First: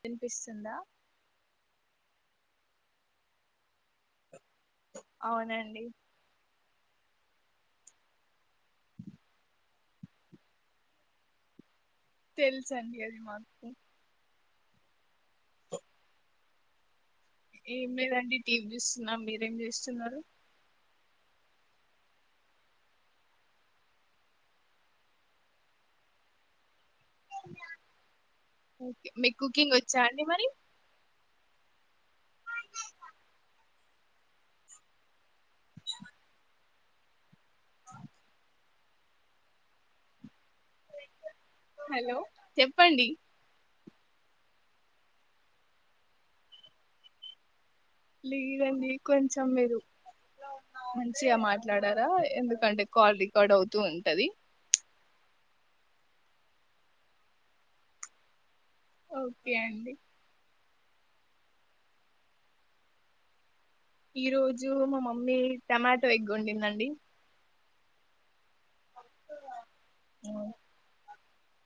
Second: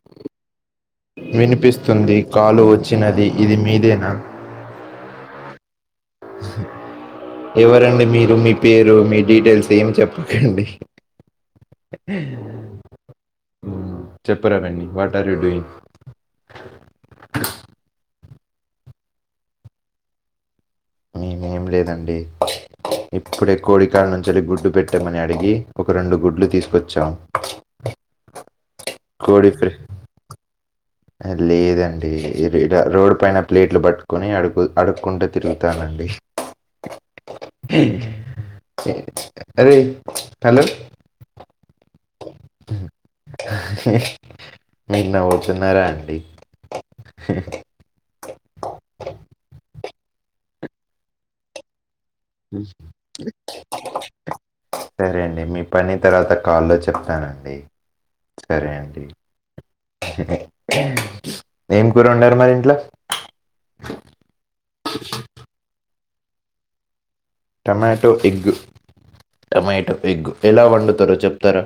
వినిపిస్తుందా వస్తుంది కాలు వచ్చినది ఇది మీదేనా అవునండి [inaudible] ఎవరండి మీరు మీ పేరు మీ డీటెయిల్స్ ఏం చెప్పకండి తెలుసండి అది మాకు చెప్పరాదండి వాట్ ఆర్ యూ డూయింగ్ ఏం లేదండి టేవ్ చూస్తున్నా మీరేం చూస్తున్నారు మీ నేమ్ లేదండి ఇప్పుడే కోడి కానుంచి వెళ్లి గుడ్డు పెట్టామని అడిగి ఒక రెండు గుడ్లు తీసుకొచ్ చ మీక్ మీకు కుకింగ్ వచ్చా అండి మరి లేదండి ఇ వి ద రోడ్ పైన ప్లేట్లు బట్ కొని అడుగు అడుక్కుంటూ తిరుగుతానండి అదే హలో చెప్పండి మీరు నవ్వుతున్నారా అండి లేదండి కొంచెం మీరు మంచిగా మాట్లాడ్ తారా ఎందుకంటే కాల్ రికార్డ్ అవుతూ ఉంటది సరే అండి మీ పని తర్వాత కాల్లో చెప్తానండి. సరే అండి ఓకే అండి ఏం కూర ఉండారు మరి ఇంట్లో ఈ రోజు మా మమ్మీ టమాటో ఎగ్ వండిందండి టమాటో ఎగ్గు టమాటో ఆ, ఎగ్గు ఎలా వండుతారో చెప్తారా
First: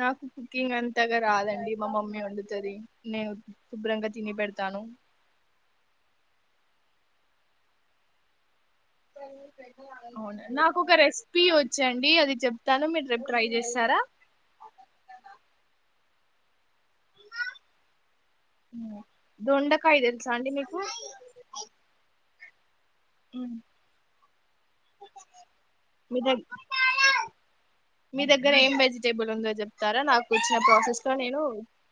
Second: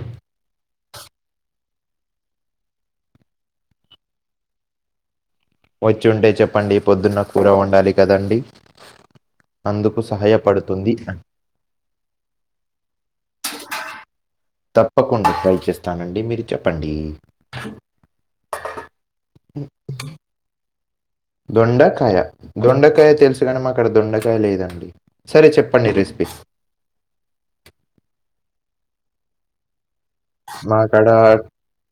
నాకు కుకింగ్ అంత అంతగా రాదండి మా మమ్మీ వండుతంది నేను శుభ్రంగా తిని పెడతాను వచ్చిఉంటే చెప్పండి పొద్దున్న కూర ఉండాలి కదండి. అందుకు అవునా నాకు సహాయపడుతుంది ఒక రెసిపీ వచ్చండి అది చెప్తాను మీరు రె ట్రై చేస్తారా తప్పకుండా ట్రై చేస్తానండి మీరు చెప్పండి దొండకాయ తెలుసా అండి మీకు దొండకాయ దొండకాయ తెలుసు ఉమ్. కానే మా అక్కడ దొండకాయ లేదండి సరే చెప్పండి మీ రెసిపీ దగ్ మీ దగ్గర ఏం వెజిటేబుల్ ఉందో చెప్పండి నాకాడా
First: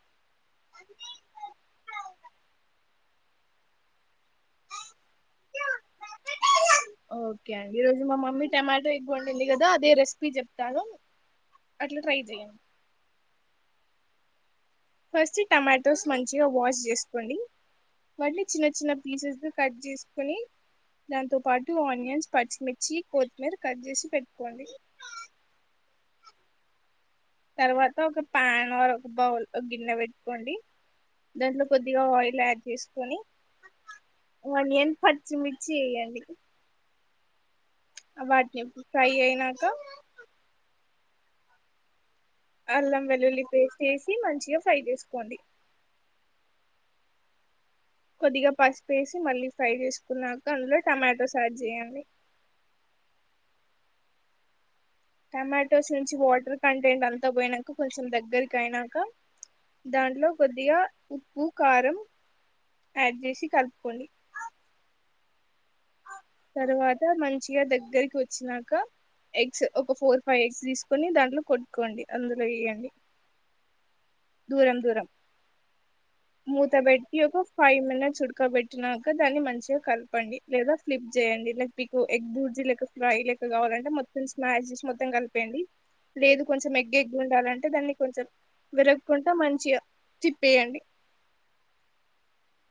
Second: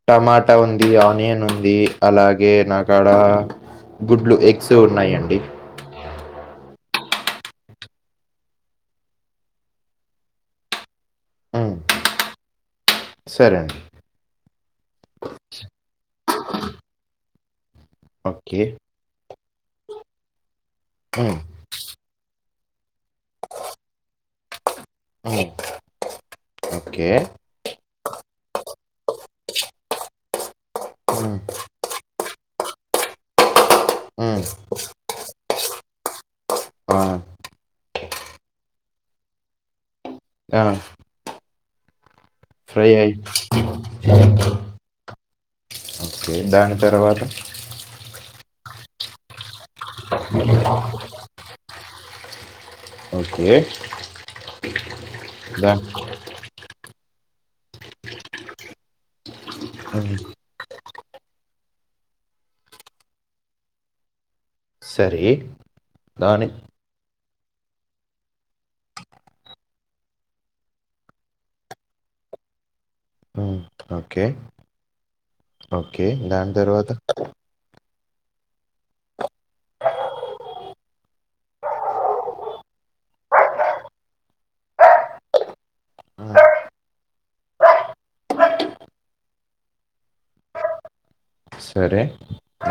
టమాటా ఉంది. ఆనియన్ ఉంది. అలాగే నాకాడా గుడ్లు ఎగ్స్ ఉన్నాయండి. ఓకే అండి ఈ రోజు మా మమ్మీ టమాటో ఎగ్ వండింది కదా అదే రెసిపీ చెప్తాను. ఉమ్, అట్లా ట్రై చేయండి. సరే అండి ఫస్ట్ టమాటోస్ మంచిగా వాష్ చేసుకోండి వాటిని ఓకే చిన్న చిన్న పీసెస్ కట్ చేసుకుని దాంతో ఉమ్, పాటు ఆనియన్స్, పచ్చిమి చ్చి కొత్తిమీర కట్ చేసి పెట్టుకోండి. అ తర్వాత ఒక ప్యాన్ ఒక బౌల్ గిన్నె పెట్టుకోండి. ఉమ్, దాంట్లో కొద్దిగా ఆయిల్ ప్లేట్ తీసుకొని ఉమ్, ఆనియన్ పచ్చిమిర్చి వేయండి. ఆ వాటిని ఎప్పుడు ఫ్రై అయినాక ఆ ఫ్రై అల్లం అయి వెల్లుల్లి పేస్ట్ వేసి మంచిగా ఫ్రై చేసుకోండి ఓకే దాని తర్వాత కొద్దిగా పసుపేసి మళ్ళీ ఫ్రై చేసుకున్నాక అందులో టమాటాస్ యాడ్ చేయండి. ఓకే దా టమాటోస్ నుంచి వాటర్ కంటెంట్ అంతా పోయినాక కొంచెం దగ్గరకి అయినాక ఉమ్, దాంట్లో కొద్దిగా ఉప్పు, కారం యాడ్ చేసి కలుపుకోండి. సరే దాని తరువాత మంచిగా దగ్గరికి వచ్చినాక ఎగ్స్ ఒక ఫోర్ ఫైవ్ ఎగ్స్ తీసుకొని దాంట్లో కొట్టుకోండి అందులో వెయ్యండి. హు ఓకే ఓకే దాని మూత తరువాత పెట్టి ఒక ఫైవ్ మినిట్స్ ఉడకబెట్టినాక దాన్ని మంచిగా కలపండి లేదా స్కిప్ చేయండి. మీకు ఎగ్ బుర్జీ లేక వేరియస్ లేకుండా కావాలంటే మొత్తం స్మాష్ చేసి మొత్తం కలిపేయండి. ఉమ్, లేదు కొంచెం ఎగ్ ఎక్కువ ఉండాలంటే దాన్ని కొంచెం విర కుంటా మంచిగా తిప్పేయండి. సరే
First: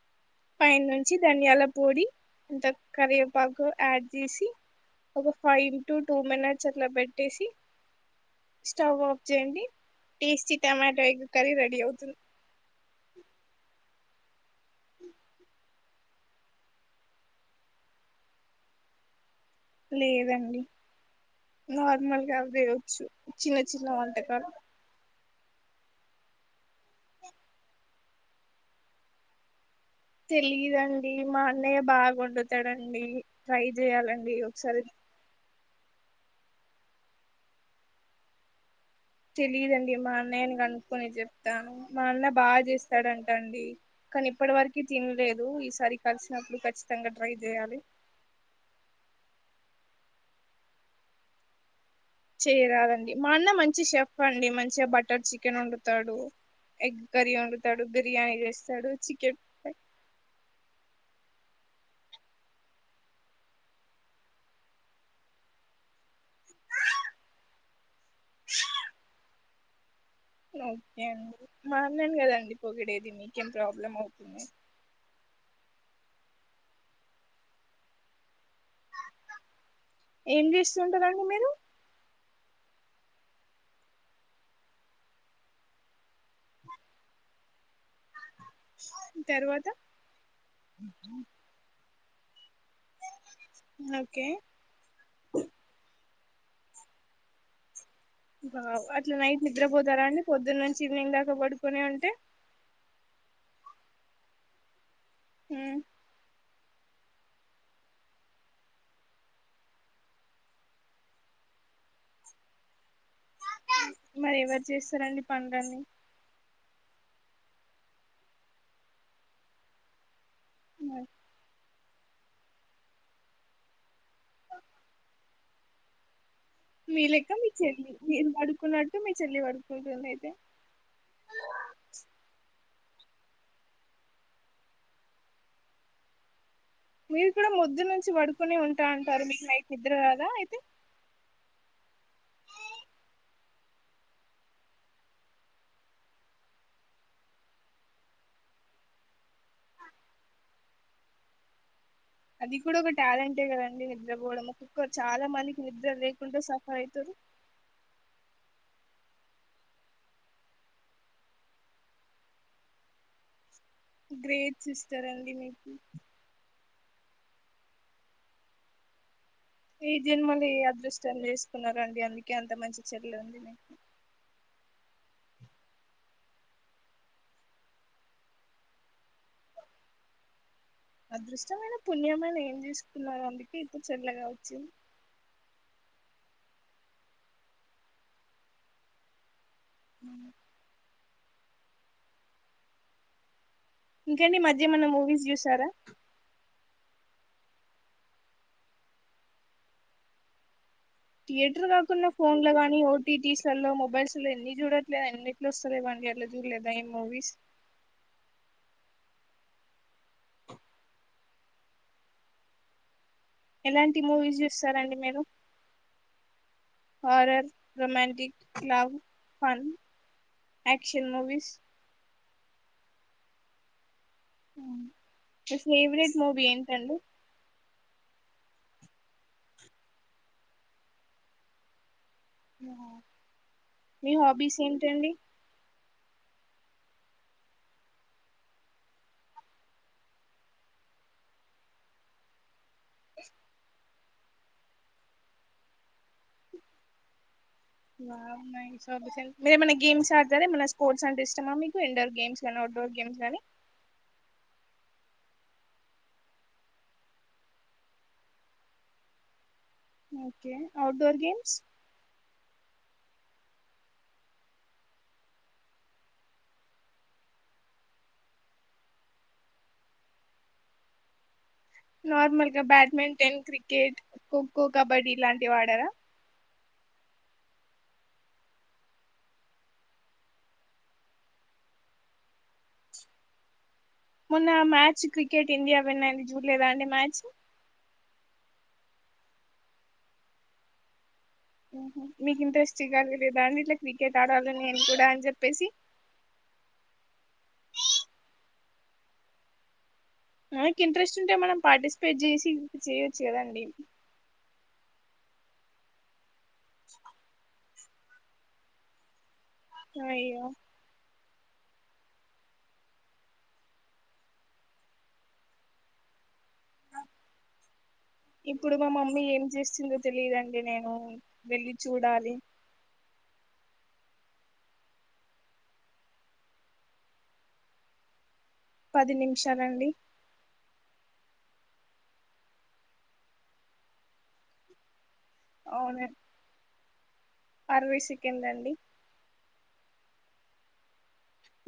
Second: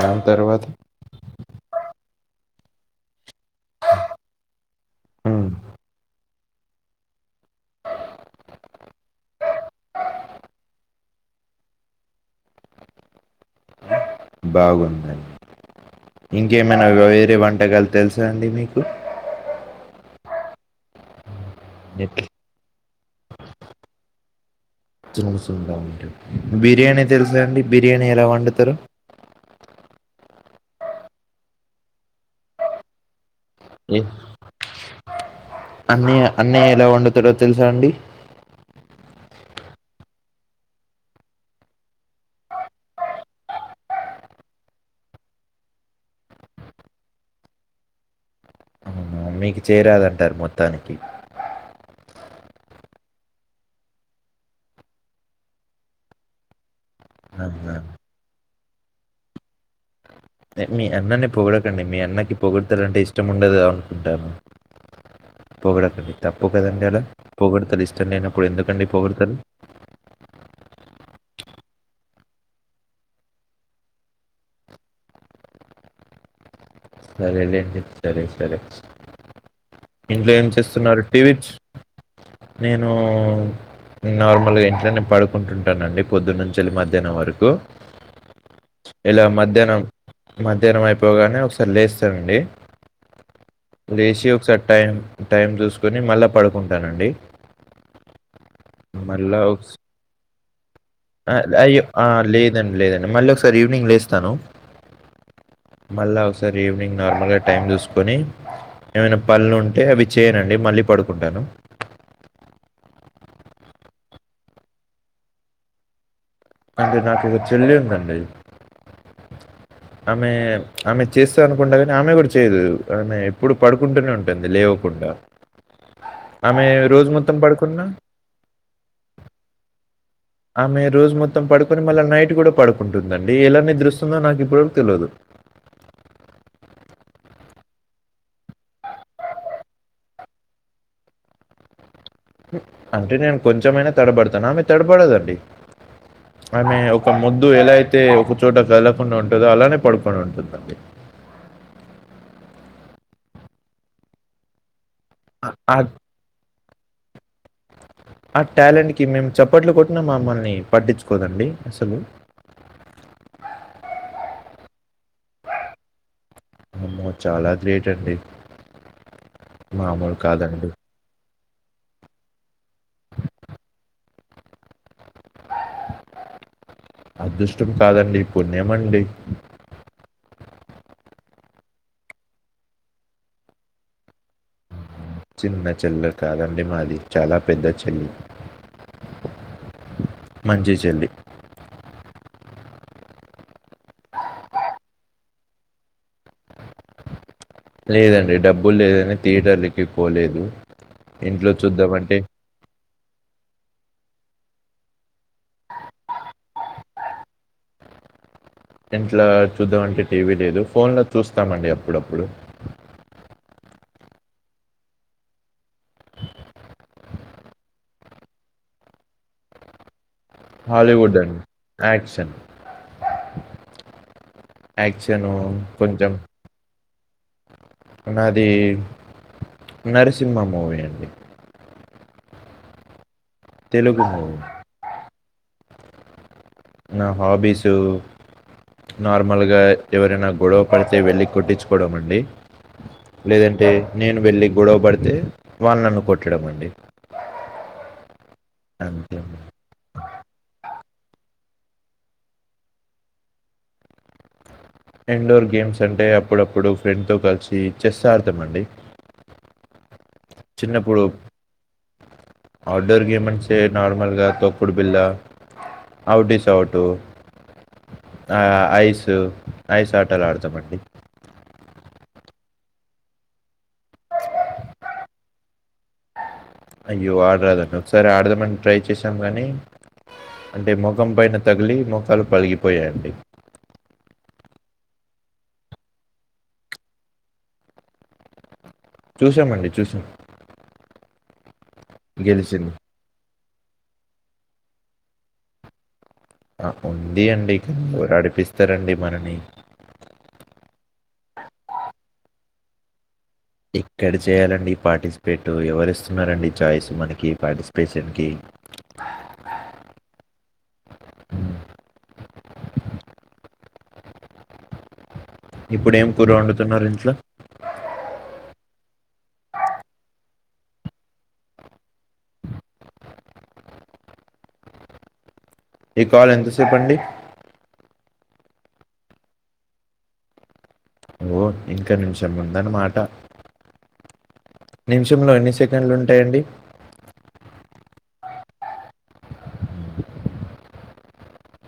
దాని తర్వాత పైన నుంచి ధనియాల పొడి ఇంత కరివేపాకు యాడ్ చేసి ఒక ఉమ్, ఫైవ్ టు టూ మినిట్స్ అట్లా పెట్టేసి స్టవ్ ఆఫ్ చేయండి tasty tomato egg curry ready అవుతుంది. బాగుంది అండి ఇంకేమైనా వేరే వంటకాలు తెలుసా అండి మీకు లేదండి ఎట్లా నార్మల్ గా దేవ్ చిన్న చిన్న వంటకారు చు చుగా ఉంట బిర్యానీ తెలుసా అండి బిర్యానీ ఎలా వండుతారు తెలిదండి మా అన్నయ్య బాగా వండుతాడండి ట్రై చేయాలండి ఒకసారి అన్న అన్నయ ఎలా వండుతారో తెలుసా అండి తెలిదండి మా అన్నయ్యని కనుకుని చెప్తాను మా అన్న బాగా చేస్తాడంట అండి కానీ ఇప్పటి వరకి తినలేదు ఈసారి కలిసినప్పుడు ఖచ్చితంగా ట్రై చేయాలి. అవునా, మీకు చేరదంటారు మొత్తానికి చేయరదండి మా అన్న మంచి షెఫ్ అండి మంచిగా బటర్ చికెన్ వండుతాడు ఎగ్ కర్రీ అవునా. వండుతాడు బిర్యానీ చేస్తాడు చికెన్ మీ అన్ననే పొగడకండి మీ అన్నకి పొగొడతాలంటే ఇష్టం ఉండదు అనుకుంటాను పోగొడకండి తప్పు కదండి అలా పొగడ్త ఇష్టం లేనప్పుడు ఎందుకండి పొగడ్త ఓకే అండి మ అన్నని కదా అండి పొగిడేది మీకేం ప్రాబ్లం అవుతుంది సరేలేండి సరే సరే ఇంట్లో ఏం చేస్తున్నారు చేస్తుంటారండి టీవీచ్ మీరు నేను నార్మల్గా ఇంట్లో నే పడుకుంటుంటానండి పొద్దున్నంచెలి మధ్యాహ్నం వరకు ఇలా తర్వాత మధ్యాహ్నం మధ్యాహ్నం అయిపోగానే ఒకసారి లేస్తానండి లేచి ఓకే ఒకసారి టైం టైం చూసుకొని మళ్ళా పడుకుంటానండి బా అట్లా నైట్ నిద్రపోతారండి పొద్దున్నంచి ఆ అయ్యో ఆ లేదండి లేదండి మళ్ళీ ఒకసారి ఈవినింగ్ లేస్తాను ఉమ్. మళ్ళ స ఈవినింగ్ నార్మల్ గా టైమ్ చూసుకొని ఏమైనా పళ్ళలు ఉంటే అవి చేయనండి మళ్ళీ పడుకుంటాను మరి ఎవరు చేస్తారండి పంలన్నని అంటే నాకు ఇక చేల్లి ఉందండి ఆమె ఆమె మరి చేస్తాను కుండా కానీ ఆమె కూడా చేయదు అమే ఎప్పుడు పడుకుంటూనే ఉంటుంది లేవకుండా ఆమె రోజు మొత్తం పడుకున్నా న్నటు మీ చెల్లి వడుకుతు ఆమె రోజు మొత్తం పడుకొని మళ్ళీ నైట్ కూడా పడుకుని ఉంటుందండి ఎలా నిద్రొస్తుందో నాకు ఇప్పుడు వరకు తెలియదు మీరు కూడా పొద్దునుంచి నుంచి పడుకునే ఉంటా అంటారు మీకు నైట్ ఇద్దరు కదా అయితే అంటే నేను కొంచెమైనా తడబడతాను ఆమె తడబడదండి ఆమె ఒక మొద్దు ఎలాయితే ఒకచోట కదలకుండా ఉంటుందో అలానే పడుకొని ఉంటుందండి అది కూడా ఒక టాలెంటే కదండి నిద్రపోవడం ఒక్కొక్క చాలా ఆ- మందికి ఆ నిద్ర లేకుండా అయితు ట్యాలెంట్కిి మేము చప్పట్లు కొట్టిన మమ్మల్ని పట్టించుకోదండి అసలు గ్రేట్ సిస్టర్ అండి మీకు అమో చాలా గ్రేట్ అండి ఎ మామూలు జన్మలు ఎ కాదండి అదృష్టం చేసుకున్నారండి అందుకే అంత మంచి చెల్లె ఉంది మీకు అదృష్టం కాదండి పుణ్యమండి అదృష్టమైన పుణ్యమని ఏం చేసుకున్నారు అందుకే ఇప్పుడు చెల్ల కావచ్చు చిన్న చెలె కాదండి మాది చాలా పెద్ద చెల్లి మంచి చెల్లి ఇంకండి ఈ మధ్యేమన్న మూవీస్ చూసారా లేదండి డబ్బులు లేదని థియేటరీకి పోలేదు ఇంట్లో థియేటర్ కాకున్న చూద్దామంటే ఫోన్ల గానీ టి టిస్ లల్లో మొబైల్స్ లో ఎన్ని చూడట్లేదు ఎన్నిట్ల వస్తలేవండి అట్ల చూడలేదా ఏ మూవీస్ [inaudible] ఇంట్లా చూద్దాంమంటే టీవీ లేదు ఫోన్ లో చూస్తామండి అప్పుడప్పుడు ఎలాంటి మూవీస్ చూస్తారండి మీరు horror romantic love fun action Hollywood అండి మూవీస్ ఆక్షన్ యాక్షను మీ కొంచెం ఫేవరెట్ మూవీ ఏంటండి నాది నరసింహ మూవీ అండి తెలుగు మీ మూవీ హాబీస్ ఏంటండి నా హాబీసు నార్మల్గా ఎవరైనా గొడవ పడితే వెళ్ళి కొట్టించుకోవడం అండి లేదంటే నేను వెళ్ళి గొడవ పడితే వాళ్ళు నన్ను కొట్టడం అండి బాగున్నాయి అంతే మీరేమన్న గేమ్స్ ఆడతరా స్పోర్ట్స్ అంటే ఇష్టమా మీకు ఇండోర్ గేమ్స్ గనీ అవుట్డోర్ గేమ్స్ గనీ ఇండోర్ గేమ్స్ అంటే అప్పుడప్పుడు ఫ్రెండ్తో కలిసి చెస్ ఆడతమండి okay outdoor games outdoor game అంటే నార్మల్గా తోక్కుడు బిల్ల అవుట్ ఈస్ అవుట్ ఆ ఐస్ ఐస్ ఆటలాడతమండీ నార్మల్గా బ్యాడ్మింటన్ క్రికెట్ ఖోఖో కబడ్డీ ఇలాంటివాడరా అయ్యో అడమండి ఒకసారి ఆడదామని ట్రై చేశాం కానీ అంటే ముఖం పైన తగిలి ముఖాలు పలిగిపోయాయండి మొన్న ఆ మ్యాచ్ క్రికెట్ ఇండియా విన్నయింది చూడలేదా అండి మ్యాచ్ చూశామండి చూశాం మీకు ఇంట్రెస్ట్ ఇగ లేదా అండి ఇట్ల క్రికెట్ ఆడాలి నేను కూడా అని చెప్పేసి ఆ ఉందీ అండి ఎవరాడిపిస్తరండీ మనని మన కి ఇంట్రెస్ట్ ఉంటే మనం పార్టిసిపేట్ చేసి చేయొ ఇక్కడ చేయాలండి పార్టిసిపేటు ఎవరు ఇస్తున్నారండి ఛాయిస్ మనకి పార్టి పార్సిసిపేషన్ కి అయ్యో ఇప్పుడేం కూర వండుతున్నారు ఇంట్ల ఇప్పుడు మా మమ్మీ ఏం చేస్తుందో తెలియదండీ నేను వెళ్ళి చూడాలి ఈ కాల్ ఎంతసేపండి పది నిమిషాలండి ఓ ఇంక నిమిషం ఉందన్నమాట నిమిషంలో ఎన్ని అవునండి సెకండ్లుంటాయండి అరవై సెకండ్లండి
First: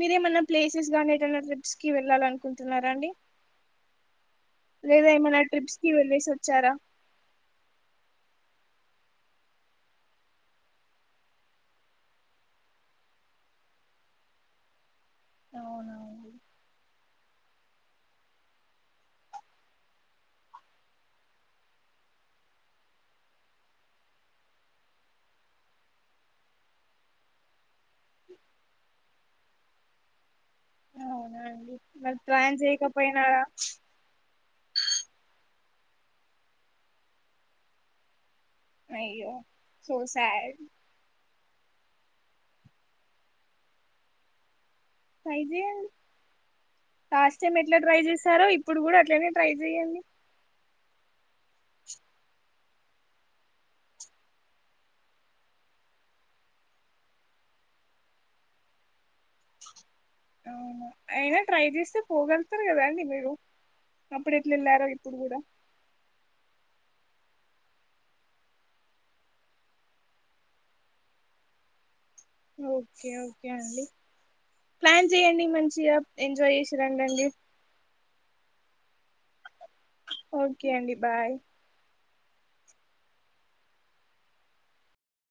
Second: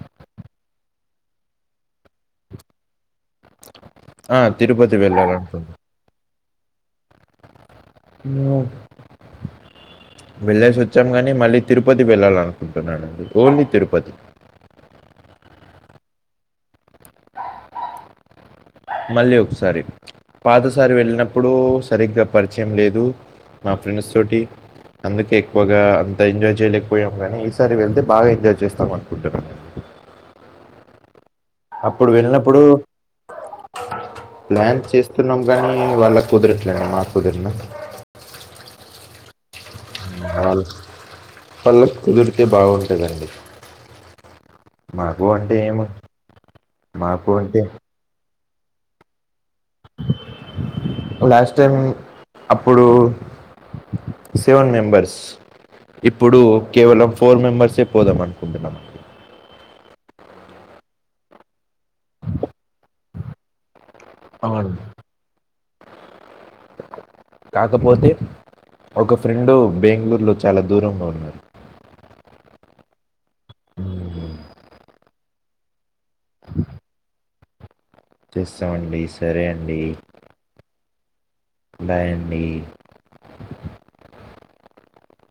మీరేమన్నా ప్లేసెస్ గానీ ఏదన్నా ట్రిప్స్ కి వెళ్ళాలనుకుంటున్నారా అండి ఆ! తిరుపతి లేదా ఏమైనా వెళ్ళాలనుకుంటున్నా. ట్రిప్స్ కి వెళ్ళేసి వచ్చారా [unintelligible] [inaudible] వెళ్ళేసి వచ్చాం కాని మళ్ళీ తిరుపతి వెళ్ళాలనుకుంటున్నానండి ఓన్లీ తిరుపతి అవునవును మళ్ళీ ఒకసారి పాతసారి వెళ్ళినప్పుడూ సరిగ్గా పరిచయం లేదు మా ఫ్రెండ్స్ తోటి అందుకే ఎక్కువగా అంత ఎంజాయ్ చేయలేకపోయాము కానీ ఈసారి వెళ్తే బాగా ఎంజాయ్ చేస్తాం అనుకుంటున్నా అండి అవునా అండి అప్పుడు మరి ప్లాన్ వెళ్ళినప్పుడు చేయకపోయినారా ప్లాన్ చేస్తున్నాము కానీ వాళ్ళ కుదిరట్లే మాకు కుదిరినా అయ్యో సో సాడ్ పళ్ళకు కుదిరితే బాగుంటుందండి మాకు ట్రై అంటే ఏమో చేయండి మాకు లాస్ట్ టైం అంటే ఎట్లా ట్రై చేశారో ఇప్పుడు కూడా అట్లనే ట్రై చెయండి లాస్ట్ టైం అప్పుడు సెవెన్ మెంబర్స్ ఇప్పుడు కేవలం ఫోర్ మెంబర్సే పోదాం అనుకుంటున్నాం అనా అయినా ట్రై చేస్తే పోగలుతరు కదా అండి మీరు అప్పుడు ఎట్ల అవును వెళ్ళారో ఇప్పుడు కూడా కాకపోతే ఒక ఫ్రెండు బెంగళూరులో చాలా దూరంలో ఉన్నారు ఓకే ఓకే అండి ప్లాన్ చేయండి మంచిగా ఎంజాయ్ చేసి రండండి వస్సమండి సరే అండీ ఓకే అండి బాయ్ బాయండి